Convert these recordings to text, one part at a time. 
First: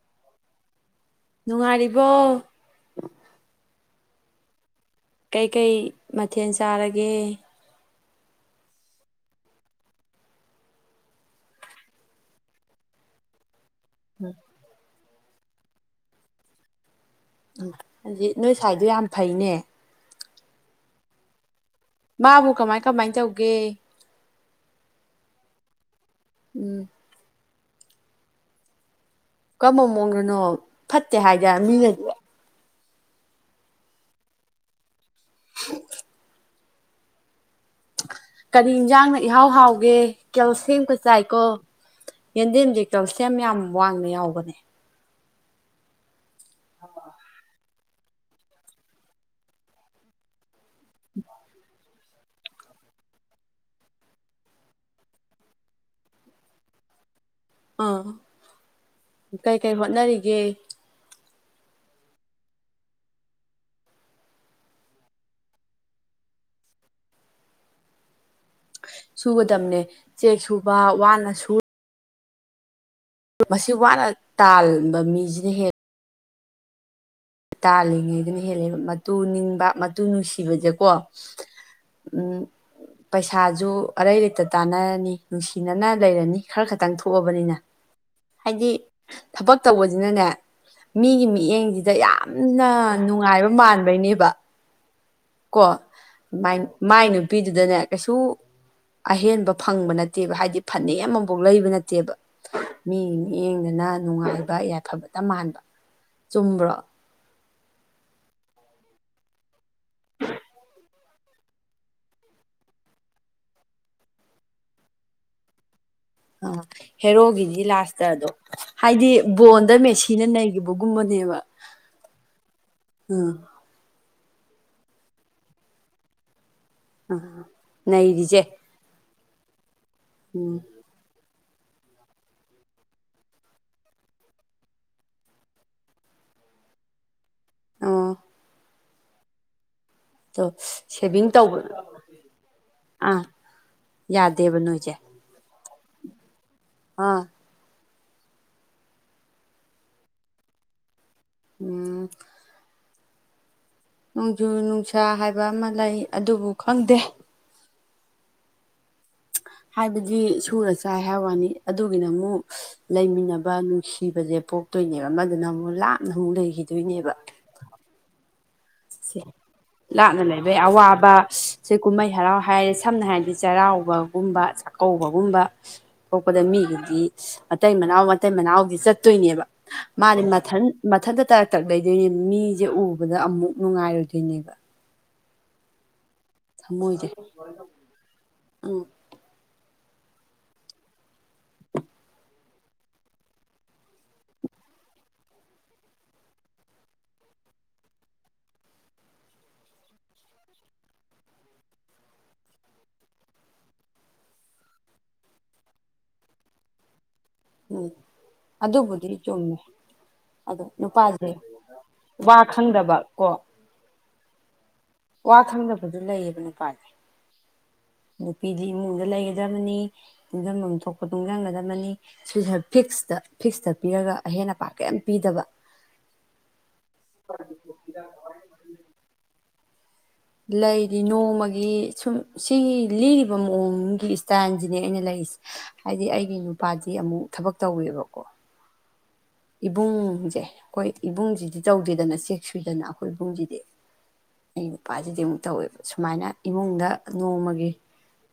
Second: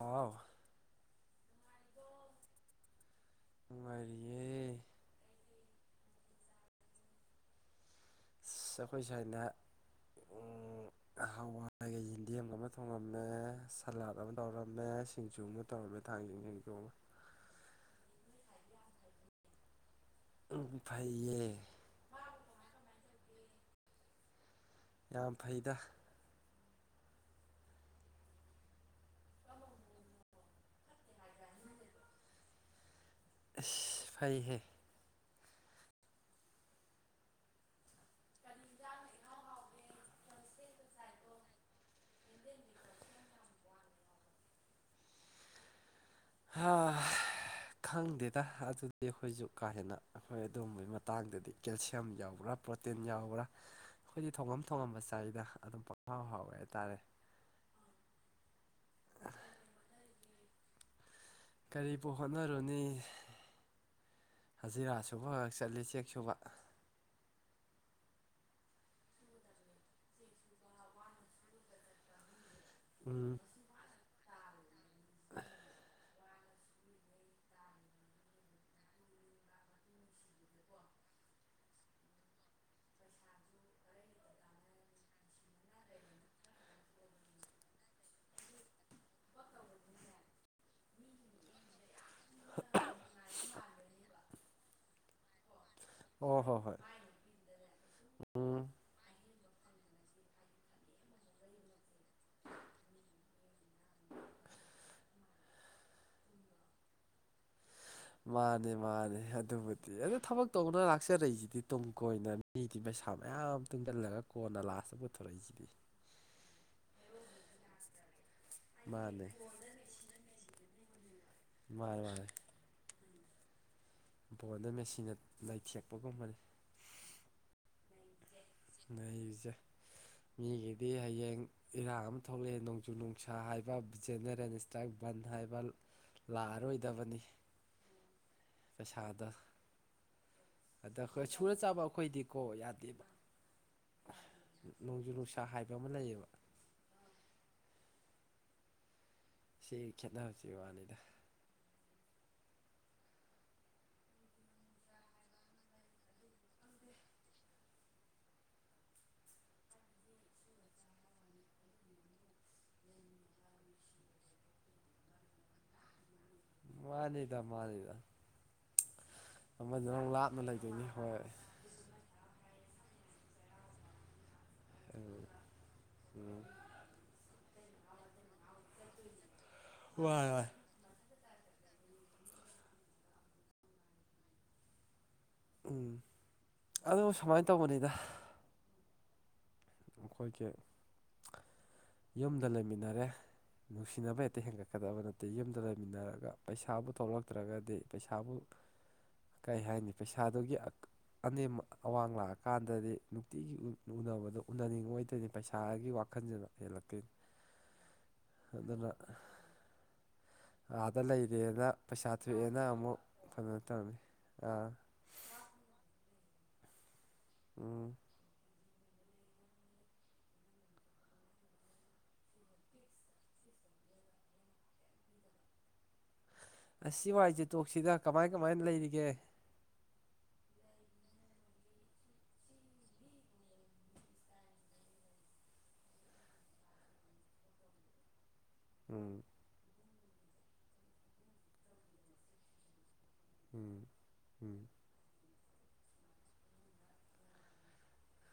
ꯑꯥꯎ ꯅꯨꯡꯉꯥꯏꯔꯤꯕꯣ ꯅꯨꯉꯥꯏꯔꯤꯌꯦ ꯀꯩꯀꯩ ꯃꯊꯦꯜ ꯆꯥꯔꯒꯦ ꯑꯩꯈꯣꯏ ꯁꯥꯏꯅ ꯎ ꯍꯋꯥꯏꯒ ꯌꯦꯟꯗꯦꯝꯒ ꯑꯃ ꯊꯣꯡꯉꯝꯃꯦ ꯁꯂꯥꯗ ꯑꯃ ꯇꯧꯔꯝꯃꯦ ꯁꯤꯡꯖꯨ ꯑꯃ ꯇꯧꯔꯝꯃꯦ ꯊꯥꯡꯖꯤꯡ ꯁꯤꯡꯖꯨ ꯑꯃ ꯎꯝ ꯑꯗꯨꯗꯤ ꯅꯣꯏ ꯁꯥꯏꯗꯣ ꯌꯥꯝ ꯐꯩꯅꯦ ꯐꯩꯌꯦ ꯃꯥꯕꯨ ꯀꯃꯥꯏ ꯀꯃꯥꯏꯅ ꯇꯧꯒꯦ ꯌꯥꯝ ꯐꯩꯗ ꯎꯝ ꯀꯔꯝꯕ ꯃꯑꯣꯡꯗꯅꯣ ꯐꯠꯇꯦ ꯍꯥꯏꯗ ꯃꯤꯅꯗꯤ ꯑꯁ ꯐꯩꯍꯦ ꯀꯔꯤ ꯌꯦꯟꯁꯥꯡꯅ ꯏꯍꯥꯎ ꯍꯥꯎꯒꯦ ꯀꯦꯜ ꯌꯦꯟꯗꯦꯝꯀ ꯆꯥꯏꯀꯣ ꯌꯦꯟꯗꯦꯝꯁꯦ ꯀꯦꯜꯁꯤꯌꯝ ꯌꯥꯝ ꯋꯥꯡꯅ ꯌꯥꯎꯕꯅꯦ ꯍ ꯈꯪꯗꯦꯗ ꯑꯗꯨꯗꯤ ꯑꯩꯈꯣꯏꯁꯨ ꯀꯥ ꯍꯦꯟꯅ ꯑꯩꯈꯣꯏ ꯑꯗꯨꯝꯕꯒꯤ ꯃꯇꯥꯡꯗꯗꯤ ꯀꯦꯜꯁꯤꯌꯝ ꯌꯥꯎꯕ꯭ꯔꯥ ꯄ꯭ꯔꯣꯇꯤꯟ ꯌꯥꯎꯕ꯭ꯔꯥ ꯑꯩꯈꯣꯏꯗꯤ ꯊꯣꯡꯉꯝ ꯊꯣꯡꯉꯝꯕ ꯆꯔꯤꯗ ꯑꯗꯨꯝ ꯄꯥꯎ ꯍꯥꯎ ꯍꯥꯎꯋꯦ ꯍꯥꯏꯇꯥꯔꯦ ꯑꯥ ꯀꯩꯀꯩ ꯍꯣꯠꯅꯔꯤꯒꯦ ꯀꯔꯤꯕꯨ ꯍꯣꯠꯅꯔꯨꯅꯤ ꯍꯖꯤꯔꯥ ꯁꯨꯕꯈꯛ ꯆꯠꯂꯤ ꯆꯦꯛ ꯁꯨꯕ ꯁꯨꯒꯗꯝꯕꯅꯦ ꯆꯦꯛ ꯁꯨꯕ ꯋꯥꯅ ꯁꯨ ꯎꯝ ꯃꯁꯤ ꯋꯥꯅ ꯇꯥꯟꯕ ꯃꯤꯁꯤꯅ ꯍꯦꯟꯂꯦ ꯇꯥꯜꯂꯤꯉꯩꯗꯅ ꯍꯦꯜꯂꯦꯕ ꯃꯇꯨ ꯅꯤꯡꯕ ꯃꯇꯨ ꯅꯨꯡꯁꯤꯕꯁꯦꯀꯣ ꯎꯝ ꯄꯩꯁꯥꯖ ꯑꯔꯩ ꯂꯩꯇ ꯇꯥꯟꯅꯔꯅꯤ ꯅꯨꯡꯁꯤꯅꯅ ꯂꯩꯔꯅꯤ ꯈꯔ ꯈꯇꯪ ꯊꯣꯛꯑꯕꯅꯤꯅ ꯍꯥꯏꯗꯤ ꯊꯕꯛ ꯇꯧꯕꯁꯤꯅꯅꯦ ꯃꯤꯒꯤ ꯃꯤꯠꯌꯦꯡꯁꯤꯗ ꯌꯥꯝ ꯅ ꯅꯨꯡꯉꯥꯏꯕ ꯃꯥꯟꯕꯩꯅꯦꯕ ꯀꯣ ꯑꯣ ꯍꯣ ꯍꯣꯏ ꯃꯥꯏ ꯅꯨꯄꯤꯗꯨꯗꯅꯦ ꯀꯩꯁꯨ ꯎꯝ ꯑꯍꯦꯟꯕ ꯐꯪꯕ ꯅꯠꯇꯦꯕ ꯍꯥꯏꯗꯤ ꯐꯅꯦꯛ ꯑꯃꯐꯥꯎ ꯂꯩꯕ ꯅꯠꯇꯦꯕ ꯃꯤ ꯃꯤꯠꯌꯦꯡꯗꯅ ꯅꯨꯡꯉꯥꯏꯕ ꯌꯥꯏꯐꯕꯇ ꯃꯥꯟꯕ ꯆꯨꯝꯕ꯭ꯔꯣ ꯃꯥꯅꯦ ꯃꯥꯅꯦ ꯑꯗꯨꯕꯨꯗꯤ ꯑꯗꯨ ꯊꯕꯛ ꯇꯧꯕꯅ ꯂꯥꯛꯆꯔꯛꯏꯁꯤꯗꯤ ꯇꯨꯡ ꯀꯣꯏꯅ ꯃꯤꯗꯤ ꯄꯩꯁꯥ ꯃꯌꯥꯝ ꯇꯨꯡꯁꯤꯜꯂꯒ ꯀꯣꯟꯅ ꯂꯥꯁꯇ ꯄꯨꯊꯣꯔꯛꯏꯁꯤꯕꯤ ꯑ ꯍꯦꯔꯣꯒꯤꯗꯤ ꯂꯥꯁꯇ ꯑꯗꯣ ꯍꯥꯏꯗꯤ ꯃꯥꯅꯦ ꯕꯣꯟꯗ ꯃꯦꯁꯤ ꯊꯤꯅ ꯅꯩꯈꯤꯕꯒꯨꯝꯕꯅꯦꯕ ꯃꯥꯅꯦ ꯃꯥꯅꯦ ꯎꯝ ꯕꯣꯟꯗ ꯃꯦꯆꯤꯟꯅ ꯂꯩꯥꯏꯊꯦꯛꯄꯒꯨꯝꯕꯅꯤ ꯑ ꯅꯩꯔꯤꯖꯦ ꯅꯆ ꯃꯤ ꯗꯤ ꯍꯌꯦꯡ ꯏꯔꯥꯡ ꯑꯃ ꯊꯣꯛꯂꯛꯑꯦ ꯅꯣꯡꯖꯨ ꯅꯨꯡꯁꯥ ꯍꯥꯏꯕ ꯖꯦꯅꯦꯔꯦꯜ ꯏꯁꯇ꯭ꯔꯥꯏꯛ ꯕꯟ ꯍꯥꯏꯕ ꯂꯥꯛꯑꯔꯣꯏꯗꯕꯅꯤ ꯑꯣ ꯐꯁꯥꯗ ꯑꯗꯣ ꯑꯗꯣꯏ ꯁꯦꯚꯤꯡ ꯁꯨꯔ ꯇꯧꯕ ꯆꯥꯕ ꯑꯩꯈꯣꯏꯗꯤꯀꯣ ꯌꯥꯗꯦꯕ ꯑꯥ ꯌꯥꯗꯦꯕ ꯅꯣꯏꯁꯦ ꯆ ꯍꯥꯏꯕ ꯑꯃ ꯂꯩꯌꯦꯕ ꯑꯥ ꯁꯤ ꯈꯦꯠꯅꯕꯁꯤ ꯋꯥꯅꯤꯗ ꯎꯝ ꯅꯣꯡꯖꯨ ꯅꯨꯡꯁꯥ ꯍꯥꯏꯕ ꯑꯃ ꯂꯩ ꯑꯗꯨꯕꯨ ꯈꯪꯗꯦ ꯍꯥꯏꯕꯗꯤ ꯁꯨꯔ ꯆꯥꯏ ꯍꯥꯏꯕ ꯋꯥꯅꯤ ꯑꯗꯨꯒꯤꯅ ꯑꯃꯨꯛ ꯂꯩꯃꯤꯟꯅꯕ ꯅꯨꯡꯁꯤꯕꯁꯦ ꯄꯣꯛꯇꯣꯏꯅꯦꯕ ꯑꯃꯗꯨꯅ ꯑꯃꯨꯛ ꯂꯥꯞꯅ ꯑꯃꯨꯛ ꯂꯩ ꯃꯥꯅꯤꯗ ꯃꯥꯅꯤꯗ ꯁꯦ ꯑꯃꯗꯨꯅ ꯂꯥꯞꯅ ꯂꯩꯕꯒꯤ ꯂꯩꯗꯣꯏꯅꯤ ꯑꯋꯥꯕ ꯍꯣꯏ ꯁꯤ ꯀꯨꯝꯍꯩ ꯍꯔꯥꯎ ꯍꯥꯏꯔꯦ ꯁꯝꯅ ꯍꯥꯏꯔꯕꯗꯤ ꯆꯩꯔꯥꯎꯕꯒꯨꯝꯕ ꯆꯥꯛꯀꯧꯕꯒꯨꯝꯕ ꯄꯣꯛꯄꯗ ꯎꯝ ꯃꯤꯒꯤꯗꯤ ꯃꯇꯩ ꯃꯅꯥꯎ ꯃꯇꯩ ꯃꯅꯥꯎꯗꯤ ꯆꯠꯇꯣꯏꯅꯦꯕ ꯃꯥꯗꯤ ꯋꯥꯏ ꯋꯥꯏ ꯃꯊꯟ ꯃꯊꯟꯇ ꯇꯔꯛ ꯇꯛ ꯂꯩꯗꯣꯏꯅꯦ ꯃꯤꯁꯦ ꯎꯕꯗ ꯑꯃꯨꯛ ꯅꯨꯡꯉꯥꯏꯔꯣꯏꯗꯣꯏꯅꯦꯕ ꯎꯝ ꯑꯗꯨ ꯊꯃꯣꯏꯁꯦ ꯁꯨꯃꯥꯏꯅ ꯇꯧꯕꯅꯤꯗ ꯎꯝ ꯑꯩꯈꯣꯏꯒꯤ ꯌꯨꯝꯗ ꯂꯩꯃꯤꯟꯅꯔꯦ ꯅꯨꯡꯁꯤꯅꯕ ꯍꯦꯛꯇ ꯍꯦꯟꯒꯠꯀꯗꯕ ꯅꯠꯇꯦ ꯌꯨꯝꯗ ꯂꯩꯃꯤꯟꯅꯔꯒ ꯄꯩꯁꯥꯕꯨ ꯊꯣꯛꯂꯛꯇ꯭ꯔꯒꯗꯤ ꯄꯩꯁꯥꯕꯨ [inaudible] ꯀꯩ ꯍꯥꯏꯅꯤ ꯄꯩꯁꯥꯗꯨꯒꯤ ꯑꯅꯦꯝ ꯑꯋꯥꯡ ꯂꯥꯛꯑꯀꯥꯟꯗꯗꯤ ꯅꯨꯡꯇꯤꯒꯤ ꯎꯅꯕꯗꯣ ꯎꯅꯅꯤꯡꯉ ꯑꯣꯏꯗꯣꯏꯅꯤ ꯄꯩꯁꯥꯒꯤ ꯋꯥꯈꯜꯁꯤꯅ ꯍꯦꯜꯂꯛꯇꯣꯏꯅꯤ ꯎꯝ ꯑꯗꯨꯅ ꯑꯗꯨꯕꯨꯗꯤ ꯆꯨꯝꯃꯦ ꯑꯗꯣ ꯑꯥꯗ ꯅꯨꯄꯥꯁꯦ ꯂꯩꯔꯦꯅ ꯄꯩꯁꯥ ꯋꯥ ꯊꯣꯛꯑꯦꯅ ꯈꯪꯗꯕ ꯑꯃꯨꯛ ꯀꯣ ꯀꯩꯅꯣ ꯇꯧꯅꯤ ꯑꯥ ꯋꯥ ꯊꯪꯅꯕꯗꯨ ꯂꯩꯌꯦꯕ ꯅꯨꯄꯥꯅꯤ ꯎꯝ ꯅꯨꯄꯤꯗꯤ ꯏꯃꯨꯡꯗ ꯂꯩꯒꯗꯕꯅꯤ ꯇꯨꯡꯖꯐꯝ ꯊꯣꯛꯄ ꯇꯨꯡꯁꯤꯟꯒꯗꯕꯅꯤ ꯁꯤ ꯐꯤꯛꯁꯇ ꯐꯤꯛꯁꯇ ꯄꯤꯔꯒ ꯑꯍꯦꯟ ꯑꯄꯥ ꯀꯔꯤꯝ ꯄꯤꯗꯕ ꯑꯁꯤ ꯋꯥꯏꯖꯦꯇꯣꯛꯁꯤꯗ ꯀꯃꯥꯏ ꯀꯃꯥꯏꯅ ꯂꯩꯔꯤꯒꯦ ꯂꯩꯗꯤ ꯅꯣꯡꯃꯒꯤ ꯁꯨꯝ ꯁꯤꯒꯤ ꯂꯤꯔꯕ ꯃꯑꯣꯡꯒꯤ ꯏꯁꯇꯥꯏꯜꯁꯤꯅꯦ ꯑꯩꯅ ꯂꯩꯔꯤꯁꯦ ꯍꯥꯏꯗꯤ ꯑꯩꯒꯤ ꯅꯨꯄꯥꯗꯤ ꯑꯃꯨꯛ ꯊꯕꯛ ꯇꯧꯋꯦꯕꯀꯣ ꯎꯝ ꯏꯕꯨꯡꯁꯦ ꯑꯩꯈꯣꯏ ꯏꯕꯨꯡꯁꯤꯗꯤ ꯇꯧꯗꯦꯗꯅ ꯆꯦꯛ ꯁꯨꯏꯗꯅ ꯑꯩꯈ ꯑꯩꯈꯣꯏꯕꯨꯝꯁꯤꯗꯤ ꯎꯝ ꯎꯝ [unintelligible] ꯅꯨꯄꯥꯁꯤꯗꯤ ꯑꯃꯨꯛ ꯇꯧꯋꯦꯕ ꯁꯨꯃꯥꯏꯅ ꯏꯃꯨꯡꯗ ꯅꯣꯡꯃꯒꯤ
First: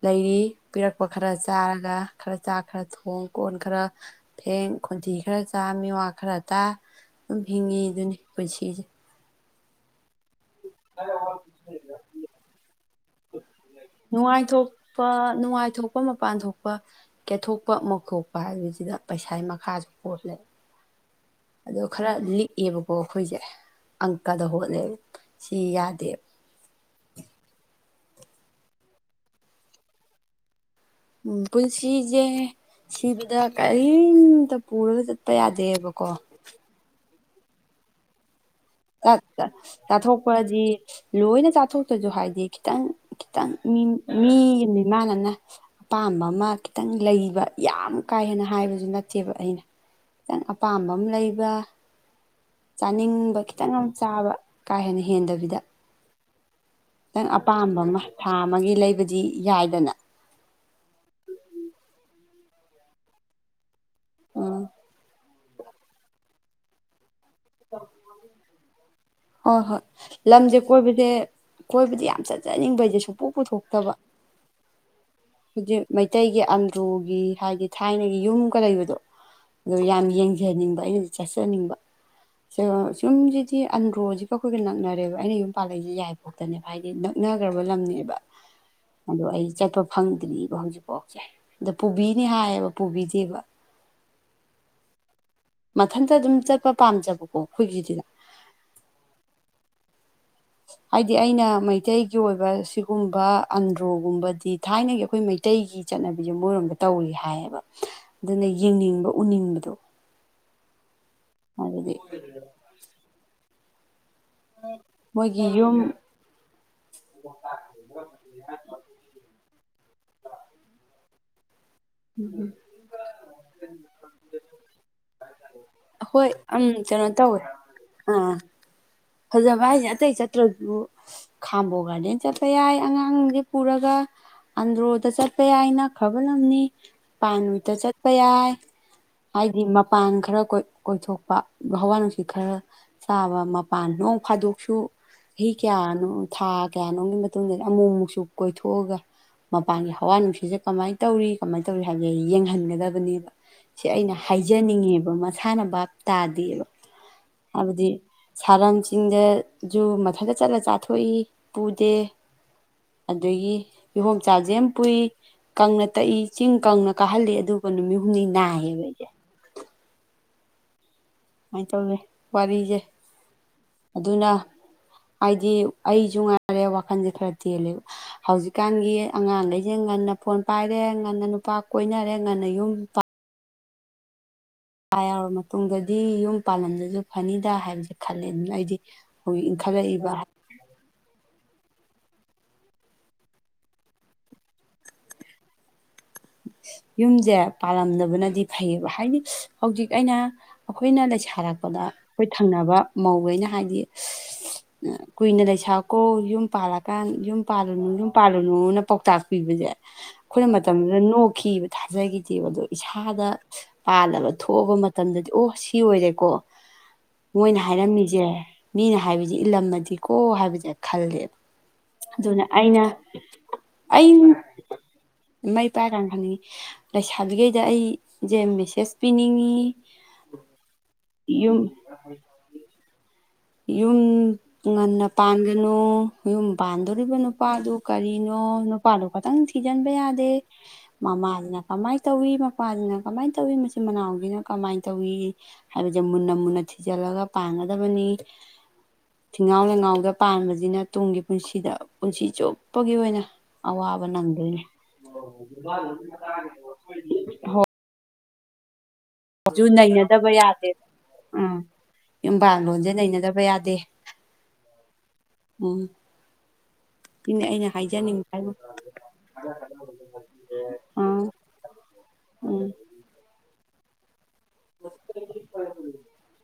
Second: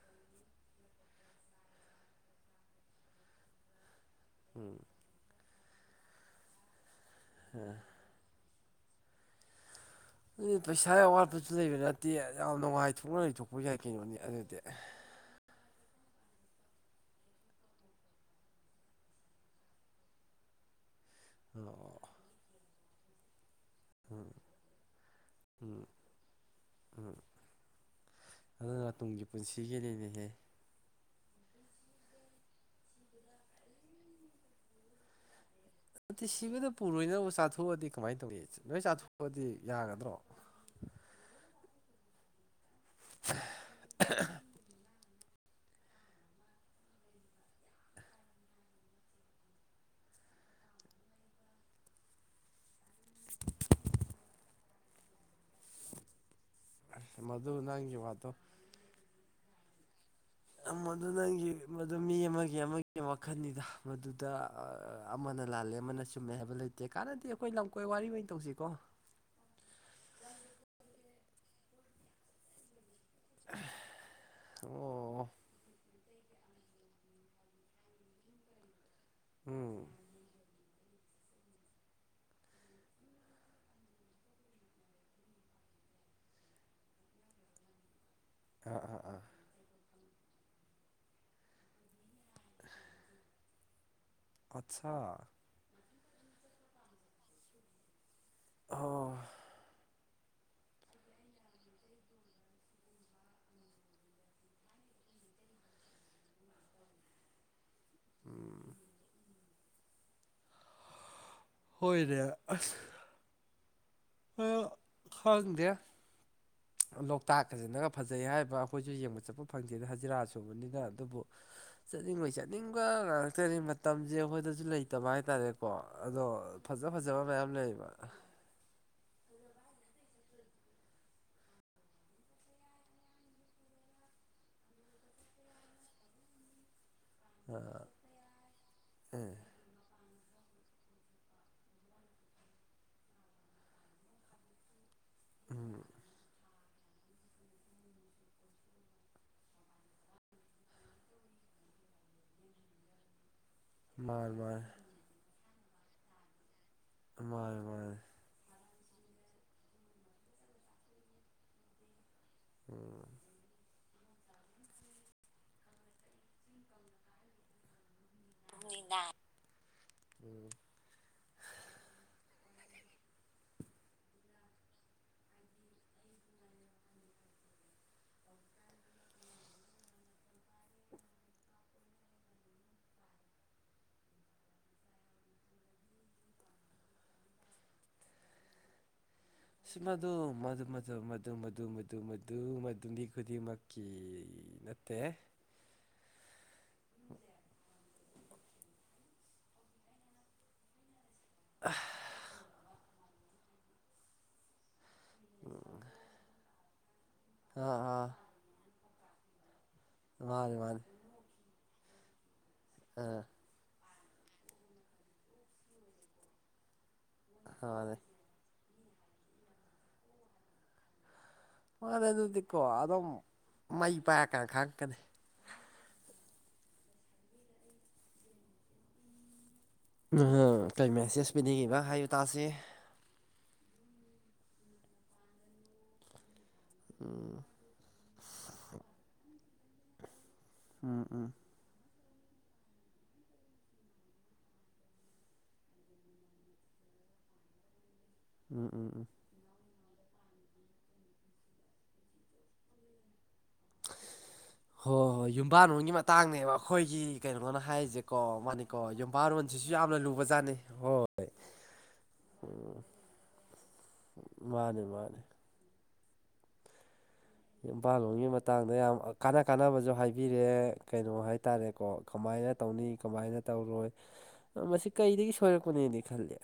ꯂꯩꯔꯤ ꯄꯤꯔꯛꯄ ꯈꯔ ꯆꯥꯔꯒ ꯈꯔ ꯆꯥꯛ ꯈꯔ ꯊꯣꯡ ꯀꯣꯟ ꯈꯔ ꯐꯦꯡ ꯎꯝ ꯈꯣꯟꯊꯤ ꯈꯔ ꯆꯥꯝꯃꯤꯋꯥ ꯈꯔ ꯇꯥ ꯑꯗꯨꯝ ꯍꯤꯡꯉꯤ ꯑꯗꯨꯅꯤ ꯄꯨꯟꯁꯤꯁꯦ ꯑꯗꯨꯗꯤ ꯄꯩꯁꯥꯒꯤ ꯑꯋꯥꯠꯄꯁꯨ ꯂꯩꯕ ꯅꯠꯇꯦ ꯌꯥꯝ ꯅꯨꯡꯉꯥꯏꯊꯣꯛꯅ ꯂꯩꯊꯣꯛꯄ ꯌꯥꯏ ꯀꯩꯅꯣꯅꯤ ꯑꯗꯨꯗꯤ ꯐ ꯅꯨꯡꯉꯥꯏꯊꯣꯛꯄ ꯃꯄꯥꯟ ꯊꯣꯛꯄ ꯀꯦꯠꯊꯣꯛꯄ ꯃꯧꯊꯣꯛꯄ ꯍꯥꯏꯕꯁꯤꯗ ꯄꯩꯁꯥꯒꯤ ꯃꯈꯥꯁꯨ ꯄꯣꯂ ꯑꯗꯣ ꯑꯣ ꯈꯔ ꯂꯤꯛꯑꯦꯕꯀꯣ ꯑꯩꯈꯣꯏꯁꯦ ꯎꯝ ꯑꯪꯀꯗ ꯍꯣꯠꯂꯦꯕ ꯁꯤ ꯌꯥꯗꯦꯕ ꯎ ꯑꯗꯨꯅ ꯇꯨꯡꯒꯤ ꯄꯨꯟꯁꯤꯒꯤꯅꯦꯅꯦꯍꯦ ꯎ ꯄꯨꯟꯁꯤꯖꯦ ꯁꯤꯕꯗ ꯀꯔꯤꯝꯇ ꯄꯨꯔꯒ ꯆꯠꯄ ꯌꯥꯗꯦꯕꯀꯣ ꯑ ꯁꯤꯕꯗ ꯄꯨꯔꯣꯏꯅꯕ ꯆꯥꯊꯣꯛꯑꯗꯤ ꯀꯃꯥꯏꯅ ꯇꯧꯋ ꯆꯥꯊꯣꯛꯄꯗꯤ ꯂꯣꯏꯅ ꯆꯥꯊꯣꯛꯇ꯭ꯔꯁꯨ ꯍꯥꯏꯗꯤ ꯈꯤꯇꯪ ꯈꯤꯇꯪ ꯃꯤ ꯃꯤ ꯃꯤꯃꯥꯟꯅꯅ ꯑꯄꯥꯝꯕ ꯑꯃ ꯈꯤꯇꯪ ꯂꯩꯕ ꯌꯥꯝ ꯀꯥ ꯍꯦꯟꯅ ꯍꯥꯏꯕꯁꯨ ꯅꯠꯇꯦ ꯆꯠꯇꯦꯕ ꯑꯩꯅ ꯈꯤꯇꯪ ꯑꯄꯥꯝꯕ ꯑꯃ ꯂꯩꯕ ꯆꯥꯅꯤꯡꯕ ꯈꯤ ꯈꯤꯇꯪ ꯌꯥꯝ ꯆꯥꯕ ꯀꯥ ꯍꯦꯟꯅ ꯍꯦꯟꯗꯕꯤꯗ ꯈꯤ ꯅꯪ ꯃꯗꯨ ꯑꯄꯥꯝꯕ ꯅꯪꯒꯤ ꯑꯃ ꯋꯥꯗꯣ ꯊꯥ ꯑꯃꯒꯤ ꯂꯩꯕꯗꯤ ꯌꯥꯏꯗꯅ ꯃꯗꯨ ꯅꯪꯒꯤ ꯃꯗꯨ ꯃꯤ ꯑꯃꯒꯤ ꯑꯃꯒꯤ ꯋꯥꯈꯜꯅꯤꯗ ꯃꯗꯨꯗ ꯎꯝ ꯑꯃꯅ ꯂꯥꯜꯂꯦ ꯑꯃꯅ ꯆꯨꯝꯃꯦ ꯍꯥꯏꯕ ꯂꯩꯇꯦ ꯀꯥꯟꯅꯗꯤ ꯑꯩꯈꯣꯏ ꯂꯝꯀꯣꯏ ꯋꯥꯔꯤ ꯑꯣꯏꯅ ꯑꯣꯏꯅ ꯇꯧꯁꯤꯀꯣ ꯍꯣꯏ ꯍꯣꯏ ꯂꯝꯁꯦ ꯀꯣꯏꯕꯁꯦ ꯀꯣꯏꯕꯗꯤ ꯌꯥꯝ ꯆꯠꯆꯅꯤꯡꯕꯩꯁꯦ ꯁꯨꯡꯄꯣꯛ ꯄꯨꯊꯣꯛꯇꯕ ꯑꯣ ꯍꯧꯖꯤꯛ ꯃꯩꯇꯩꯒꯤ ꯑꯟꯗ꯭ꯔꯣꯒꯤ ꯍꯥꯏꯗꯤ ꯊꯥꯏꯅꯒꯤ ꯌꯨꯝꯒ ꯂꯩꯕꯗꯣ ꯑꯣ ꯎꯝ ꯌꯥꯝ ꯌꯦꯡꯖꯅꯤꯡꯕ ꯑꯩꯅꯁꯨ ꯆꯠꯆꯅꯤꯡꯕ ꯁꯨꯝꯁꯤꯗꯤ ꯑꯟꯗ꯭ꯔꯣꯁꯤꯒ ꯑꯩꯈꯣꯏꯒ ꯅꯛꯅꯔꯦꯕ ꯑꯩꯅ ꯌꯨꯝ ꯄꯥꯜꯂꯛꯏꯁꯦ ꯌꯥꯏꯕꯣ ꯉꯥꯛꯇꯅꯦꯕ ꯍꯥꯏꯗꯤ ꯅꯛꯅꯈ꯭ꯔꯕ ꯂꯝꯅꯦꯕ ꯑꯥ ꯑꯥ ꯑꯥ ꯑꯗꯣ ꯑꯩ ꯆꯠꯄ ꯐꯪꯗ꯭ꯔꯤꯕꯕ ꯍꯧꯖꯤꯛꯐꯥꯎꯁꯦ ꯑꯗ ꯄꯨꯕꯤꯅꯤ ꯍꯥꯏꯌꯦꯕ ꯄꯨꯕꯤꯗꯦꯕ ꯑꯠꯆꯥꯥ ꯃꯊꯟꯇ ꯑꯗꯨꯝ ꯆꯠꯄ ꯄꯥꯝꯖꯕꯀꯣ ꯑꯩꯈꯣꯏꯒꯤꯁꯤꯗ ꯑꯣ ꯍꯥꯏꯗꯤ ꯑꯩꯅ ꯃꯩꯇꯩꯒꯤ ꯑꯣꯏꯕ ꯁꯤꯒꯨꯝꯕ ꯑꯟꯗ꯭ꯔꯣꯒꯨꯝꯕꯗꯤ ꯊꯥꯏꯅꯒꯤ ꯑꯩꯈꯣꯏ ꯃꯩꯇꯩꯒꯤ ꯆꯠꯅꯕꯤꯁꯦ ꯃꯣꯏꯔꯣꯝꯗ ꯇꯧꯔꯤ ꯍꯥꯏꯌꯦꯕ ꯑꯗꯨꯅ ꯌꯦꯡꯅꯤꯡꯕ ꯎꯅꯤꯡꯕꯗꯣ ꯑꯗꯨꯗꯤ ꯍꯣꯏꯔꯦ ꯑꯁ ꯃꯣꯏꯒꯤ ꯈꯪꯗ꯭ꯔꯦ ꯌꯨꯝ ꯂꯣꯛꯇꯥꯛ ꯐꯖꯅꯒ ꯐꯖꯩ ꯍꯥꯏꯕ ꯑꯩꯈꯣꯏꯁꯨ ꯌꯦꯡꯕ ꯆꯠꯄ ꯐꯪꯗꯦꯗ ꯍꯖꯤꯔꯥ ꯁꯨꯕꯅꯤꯅ ꯑꯗꯨꯕꯨ [unintelligible] ꯆꯠꯅꯤꯡꯕꯩ ꯆꯠꯅꯤꯡꯕ ꯉꯥꯛꯇꯅꯤ ꯃꯇꯝꯁꯦ ꯑꯩꯈꯣꯏꯗꯁꯨ ꯂꯩꯇꯕ ꯍꯥꯏꯇꯥꯔꯦꯀꯣ ꯑꯗꯣ ꯍꯣꯏ ꯎꯝ ꯐꯖ ꯀꯩꯅꯣ ꯐꯖꯕ ꯇꯧꯋꯦ ꯃꯌꯥꯝ ꯂꯩꯌꯦꯕ ꯑꯥ ꯐꯖꯕ ꯍꯥꯏꯁꯦ ꯑꯇꯩ ꯆꯠꯇ꯭ꯔꯗꯨꯕꯨ ꯈꯥꯝꯕꯣ ꯒꯥꯔꯗꯦꯟ ꯆꯠꯄ ꯌꯥꯏ ꯑꯉꯥꯡꯁꯦ ꯄꯨꯔꯒ ꯑꯟꯗ꯭ꯔꯣꯗ ꯆꯠꯄ ꯌꯥꯏꯅ ꯈ꯭ꯔꯕ ꯂꯝꯝꯅꯤ ꯄꯥꯟꯠꯇ ꯆꯠꯄ ꯌꯥꯏ ꯑꯦ ꯍꯥꯏꯗꯤ ꯄꯥꯡ ꯈꯔ ꯀꯣꯏꯊꯣꯛꯄ ꯍꯋꯥ ꯅꯨꯡꯁꯤꯠ ꯈꯔ ꯆꯥꯕ ꯃꯄꯥꯟ ꯅꯣꯡ ꯐꯥꯗꯣꯛꯁꯨ ꯆꯍꯤ ꯎꯝ ꯀꯌꯥꯅꯣ ꯊꯥ ꯀꯌꯥꯅꯣꯒꯤ ꯃꯇꯨꯡꯗꯗꯤ ꯑꯃꯨꯛ ꯑꯃꯨꯛꯁꯨ ꯀꯣꯏꯊꯣꯛꯑꯒ ꯃꯄꯥꯟꯒꯤ ꯍꯋꯥ ꯅꯨꯡꯁꯤꯠꯁꯦ ꯀꯃꯥꯏꯅ ꯇꯧꯔꯤ ꯀꯃꯥꯏꯅ ꯇꯧꯔꯤ ꯍꯥꯏꯕꯒꯦ ꯑꯩ ꯌꯦꯡꯍꯟꯒꯗꯕꯅꯦꯕ ꯁꯤ ꯑꯩꯅ ꯃꯥꯅꯤ ꯃꯥꯅꯤ ꯍꯥꯏꯖꯅꯤꯡꯉꯦꯕ ꯃꯁꯦ ꯊꯥꯅꯕ ꯇꯥꯗꯦꯑꯕ ꯃꯥꯅꯤ ꯍꯥꯏꯕꯗꯤ ꯃꯥꯅꯤ ꯁꯥꯔꯟꯁꯤꯡꯗꯖꯨ ꯃꯊꯟꯛꯇ ꯆꯠꯂ ꯆꯥꯊꯣꯛꯏ ꯄꯨꯗꯦ ꯑꯗꯒꯤ ꯌꯍꯣꯝꯆꯥꯁꯦ ꯌꯥꯝ ꯄꯨꯏ ꯀꯪꯅ ꯇꯛꯏ ꯆꯤꯡ ꯀꯪꯅ ꯀꯥꯍꯜꯂꯤ ꯑꯗꯨꯒ ꯅꯨꯃꯤꯠ ꯍꯨꯝꯅꯤ ꯅꯥꯏꯌꯦꯕ ꯍꯗ ꯑꯩꯁꯦ ꯁꯨꯃꯥꯏꯅ ꯇꯧꯋꯦ ꯋꯥꯔꯤꯁꯦ ꯑꯗꯨꯅ ꯍꯥꯏꯗꯤ ꯑꯩꯁꯨ ꯉꯥꯏꯔꯦ ꯋꯥꯈꯟꯁꯦ ꯈꯔ ꯇꯦꯜꯂꯦꯕ ꯍꯧꯖꯤꯛꯀꯥꯟꯒꯤ ꯑꯉꯥꯡꯈꯩꯁ ꯉꯟꯅ ꯐꯣꯟ ꯄꯥꯏꯔꯦ ꯉꯟꯅ ꯅꯨꯄꯥ ꯀꯣꯏꯅꯔꯦ ꯉꯟꯅ ꯌꯨꯝ ꯥ ꯌꯥꯎꯔꯕ ꯃꯇꯨꯡꯗꯗꯤ ꯌꯨꯝ ꯄꯥꯂꯝꯗꯁꯨ ꯐꯅꯤꯗ ꯍꯥꯏꯕꯁꯦ ꯈꯜꯂꯦ ꯑꯗꯨꯅ ꯑꯩꯗꯤ ꯍꯧꯖꯤꯛ ꯁ ꯃꯗꯨ ꯏꯟꯈꯠꯂꯛꯏꯕ ꯃꯗꯨ ꯃ ꯑꯗꯨ ꯃꯗꯨ ꯃꯗꯨ ꯃꯗꯨ ꯃꯗꯨ ꯃꯗꯨ ꯃꯤ ꯈꯨꯗꯤꯡꯃꯛꯀꯤ ꯅꯠꯇꯦ ꯌꯨꯝꯁꯦ ꯄꯥꯜꯂꯝꯗꯕꯅꯗꯤ ꯐꯩꯌꯦꯕ ꯍꯥꯏꯗꯤ ꯍꯧꯖꯤꯛ ꯑꯩꯅ ꯑꯩꯈꯣꯏꯅ ꯂꯩꯁꯥ ꯊꯥꯔꯛꯄꯗ ꯑꯩꯈꯣꯏ ꯊꯪꯅꯕ ꯃꯧꯋꯩꯅ ꯍꯥꯏꯗꯤ ꯀꯨꯏꯅ ꯂꯩꯁꯥꯀꯣ ꯌꯨꯝ ꯄꯥꯜꯂꯀꯥꯟ ꯌꯨꯝ ꯑꯥ ꯄꯥꯜꯂꯨꯅꯨ ꯑꯥ ꯌꯨꯝ ꯄꯥꯜꯂꯨꯅꯨꯅ ꯄꯥꯎꯇꯥꯛ ꯄꯤꯕꯖꯦ ꯑꯩꯈꯣꯏꯅ ꯃꯥꯅꯤ ꯃꯥꯅꯤ ꯃꯇꯝꯗꯨꯗ ꯅꯣꯛꯈꯤꯕ ꯊꯥꯖꯈꯤꯗꯦꯕ ꯑꯗꯣ ꯑꯥ ꯏꯁꯥꯗ ꯄꯥꯜꯂꯕ ꯊꯣꯛꯑꯕ ꯃꯇꯝꯗꯗꯤ ꯑꯣ ꯁꯤ ꯑꯣꯏꯔꯦꯀꯣ ꯃꯣꯏꯅ ꯃꯥꯅꯤ ꯍꯥꯏꯔꯝꯃꯤꯁꯦ ꯃꯤꯅ ꯍꯥꯏꯕꯁꯦ ꯏꯜꯂꯝꯃꯗꯤꯀꯣ ꯍꯥꯏꯕꯁꯦ ꯈꯜꯂꯦꯕ ꯃꯥꯅꯦ ꯑꯗꯨꯅ ꯑꯗꯨꯗꯤꯀꯣ ꯑꯩꯅ ꯑꯗꯨꯝ ꯃꯩ ꯑꯩ ꯄꯥꯏꯛꯀꯥꯟꯅ ꯈꯪꯉꯛꯀꯅꯤ ꯃꯩ ꯄꯥꯏ ꯀꯥꯟꯅ ꯈꯟꯅꯤꯡꯉꯤ ꯂꯩꯁꯥꯕꯤꯈꯩꯗ ꯑꯩꯁꯦ ꯃꯦꯁꯦꯖ ꯄꯤꯅꯤꯡꯉꯤ ꯀꯩ ꯃꯦꯁꯦꯁ ꯌꯨꯝ ꯄꯤꯅꯤꯡꯉꯤꯕ ꯍꯥꯏꯌꯨꯇꯥꯥꯁꯦ ꯌꯨꯝ ꯉꯟꯅ ꯄꯥꯟꯒꯅꯨ ꯌꯨꯝ ꯄꯥꯟꯗꯧꯔꯤꯕ ꯅꯨꯄꯥꯗꯨ ꯀꯔꯤꯅꯣ ꯅꯨꯄꯥꯗꯣ ꯈꯇꯪ ꯊꯤꯖꯤꯟꯕ ꯌꯥꯗꯦ ꯃꯃꯥꯁꯤꯅ ꯀꯃꯥꯏꯅ ꯇꯧꯏꯤ ꯃꯄꯥꯗꯨꯅ ꯀꯃꯥꯏꯅ ꯇꯧꯏꯤ ꯃꯆꯤꯟ ꯃꯅꯥꯎꯒꯤꯅ ꯀꯃꯥꯏꯅ ꯇꯧꯏ ꯍꯥꯏꯕꯁꯦ ꯃꯨꯟꯅ ꯃꯨꯟꯅ ꯊꯤꯖꯤꯜꯂꯒ ꯄꯥꯡꯒꯗꯕꯅꯤ ꯎꯝ ꯎꯝ ꯎꯝ ꯊꯤꯡꯉꯥꯎ ꯂꯩꯉꯥꯎꯗ ꯄꯥꯟꯕꯁꯤꯅ ꯇꯨꯡꯒꯤ ꯄꯨꯟꯁꯤꯗ ꯄꯨꯟꯁꯤ ꯆꯨꯞꯄꯒꯤ ꯑꯣꯏꯅ ꯑ ꯋꯥꯕ ꯅꯒ ꯍꯣꯏ ꯍꯣꯏ ꯌꯨꯝꯕꯥꯔꯣꯟꯒꯤ ꯀ ꯃꯥꯅꯤꯀꯣ ꯌꯨꯝꯄꯥꯔꯣꯟꯁꯤꯁꯨ ꯌꯥꯝꯅ ꯂꯨꯕ ꯅꯩꯅꯗꯕ ꯖꯥꯠꯅꯤ ꯌꯥꯗꯦ ꯍꯣꯏꯣꯏ ꯎꯝ ꯌꯨꯝꯕꯥꯜ ꯂꯣꯟꯁꯦ ꯅꯩꯅꯗꯕ ꯌꯥꯗꯦ ꯃꯥꯅꯦ ꯃꯥꯅꯦ ꯎꯝ ꯁꯤꯅꯦ ꯑꯩꯅ ꯍꯥꯏꯖꯅꯤꯡꯕ ꯏꯝꯐꯥꯜꯂꯣꯒꯤ ꯍꯥꯏꯕꯨ ꯃꯇꯥꯡꯗ ꯌꯥꯝ ꯀꯥꯟꯅ ꯀꯥꯟꯅꯕꯁꯨ ꯍꯥꯏꯕꯤꯔꯑꯦ ꯀꯩꯅꯣ ꯑꯥ ꯍꯥꯏꯇꯥꯔꯦꯀꯣ ꯀꯃꯥꯏꯅ ꯎꯝ ꯇꯧꯅꯤ ꯀꯃꯥꯏꯅ ꯇꯧꯔꯣꯏ ꯃꯁꯤ ꯀꯩꯗꯒꯤ ꯁꯣꯏꯔꯛꯄꯅꯦꯅ ꯈꯜꯂꯦ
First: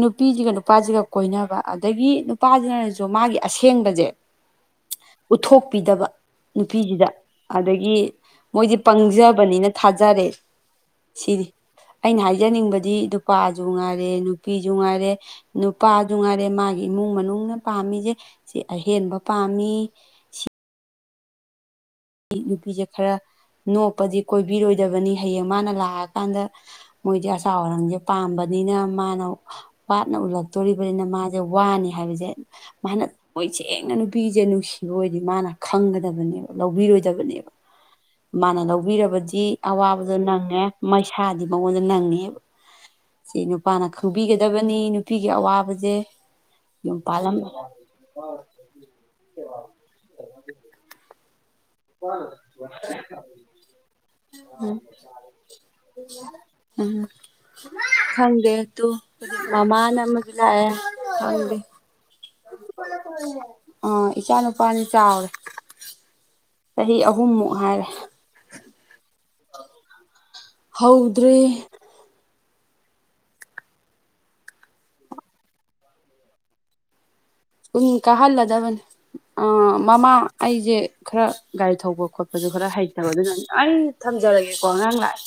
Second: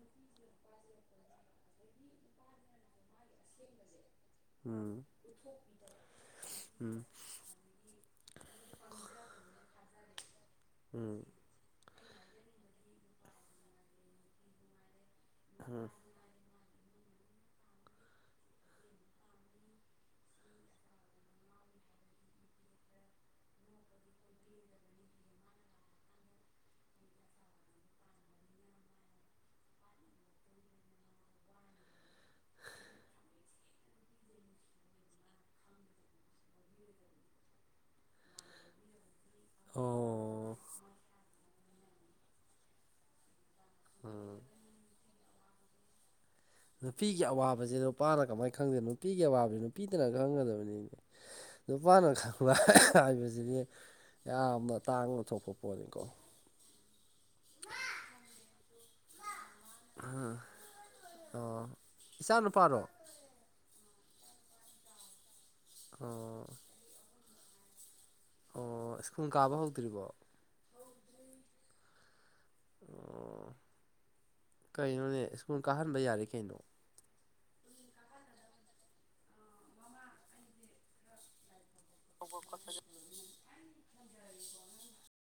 ꯅꯨꯄꯤꯁꯤꯒ ꯅꯨꯄꯥꯁꯤꯒ ꯀꯣꯏꯅꯕ ꯑꯗꯒꯤ ꯅꯨꯄꯥꯁꯤꯅꯁꯨ ꯃꯥꯒꯤ ꯑꯁꯦꯡꯕꯁꯦ ꯎꯝ ꯎꯠꯊꯣꯛꯄꯤꯗꯕ ꯅꯨꯄꯤꯁꯤꯗ ꯑꯗꯒꯤ ꯃꯣꯏꯗꯤ ꯄꯪꯖꯕꯅꯤꯅ ꯊꯥꯖꯔꯦ ꯎꯝ ꯁꯤꯅꯤ ꯑꯩꯅ ꯍꯥꯏꯖꯅꯤꯡꯕꯗꯤ ꯅꯨꯄꯥꯁꯨ ꯉꯥꯏꯔꯦ ꯅꯨꯄꯤꯁꯨ ꯉꯥꯏꯔꯦ ꯅꯨꯄꯥ ꯉꯥꯏꯔꯦ ꯃꯥꯒꯤ ꯏꯃꯨꯡ ꯃꯅꯨꯡꯅ ꯄꯥꯝꯃꯤꯁꯦ ꯁꯤ ꯑꯍꯦꯟꯕ ꯄꯥꯝꯃꯤ ꯅꯨꯄꯤꯁꯦ ꯈꯔ ꯅꯣꯛꯞꯄꯗꯤ ꯀꯣꯏꯕꯤꯔꯣꯏꯗꯕꯅꯤ ꯍꯌꯦꯡ ꯃꯥꯅ ꯂꯥꯛꯑꯀꯥꯟꯗ ꯃꯣꯏꯗꯤ ꯑꯆꯥ ꯑꯔꯥꯡꯁꯦ ꯄꯥꯝꯕꯅꯤꯅ ꯃꯥꯅ ꯋꯥꯠꯅ ꯎꯠꯂꯛꯇꯣꯔꯤꯕꯅꯤꯅ ꯃꯥꯁꯦ ꯋꯥꯅꯤ ꯍꯥꯏꯕꯁꯦ ꯃꯥꯅ ꯃꯣꯏꯁꯦ ꯊꯦꯡꯅ ꯅꯨꯄꯤꯁꯦ ꯅꯨꯡꯁꯤꯕ ꯑꯣꯏꯗꯤ ꯃꯥꯅ ꯈꯪꯒꯗꯕꯅꯦꯕ ꯂꯧꯕꯤꯔꯣꯏꯗꯕꯅꯦꯕ ꯃꯥꯅ ꯂꯧꯕꯤꯔꯕꯗꯤ ꯑꯋꯥꯕꯗꯣ ꯑꯣ ꯅꯪꯉꯦ ꯃꯩꯁꯥꯗꯤ ꯃꯉꯣꯟꯗ ꯅꯪꯉꯦꯕ ꯁꯤ ꯅꯨꯄꯥꯅ ꯈꯪꯕꯤꯒꯗꯕꯅꯤ ꯅꯨꯄꯤꯒꯤ ꯑꯋꯥꯕꯁꯦ ꯌꯨꯝ ꯅꯨꯄꯤꯒꯤ ꯄꯥꯜꯂꯝ ꯑꯋꯥꯕꯁꯤꯦ ꯅꯨꯄꯥꯅ ꯀꯃꯥꯏꯅ ꯈꯪꯗꯦꯅꯣ ꯅꯨꯄꯤꯒꯤ ꯑꯋꯥꯕꯕꯁꯤ ꯅꯨꯄꯤꯗꯅ ꯈꯪꯒꯗꯕꯅꯤꯅꯦ ꯅꯨꯄꯥꯅ ꯈꯪꯕ ꯍꯥꯏꯕꯁꯤꯅꯤ ꯌꯥꯝꯅ ꯎꯝ ꯇꯥꯡꯅ ꯊꯣꯛꯄ ꯄꯣꯠꯅꯤꯀꯣ ꯎꯝ ꯈꯪꯗꯦ ꯇꯨ ꯃꯃꯥꯅ ꯑꯃꯗꯤ ꯂꯥꯛꯑꯦ ꯈꯪꯗꯦ ꯑꯣ ꯏꯆꯥ ꯅꯨꯄꯥꯔꯣ ꯑ ꯏꯆꯥ ꯅꯨꯄꯥꯅꯤ ꯆꯥꯎꯔꯦ ꯑꯣ ꯆꯍꯤ ꯑꯍꯨꯝꯃꯨꯛ ꯍꯥꯏꯔꯦ ꯑꯣ ꯁ꯭ꯀꯨꯜ ꯀꯥꯕ ꯍꯧꯗ꯭ꯔꯤꯕꯣ ꯍꯧꯗ꯭ꯔꯦ ꯑꯣ ꯀꯩꯅꯣꯅꯦ ꯁ꯭ꯀꯨꯜ ꯀꯥꯍꯟꯕ ꯌꯥꯔꯦ ꯀꯩꯅꯣ ꯎꯟ ꯀꯥꯍꯜꯂꯗꯕꯅꯤ ꯃꯃꯥ ꯑꯩꯁꯦ ꯈꯔ ꯒꯥꯔꯤ ꯊꯧꯕ ꯈꯣꯠꯄꯁꯨ ꯈꯔ ꯍꯩꯇꯕ ꯑꯗꯨꯅ ꯑꯩ ꯊꯝꯖꯔꯒꯦꯀꯣ ꯑꯉꯥꯡ ꯂꯥꯛꯑꯦ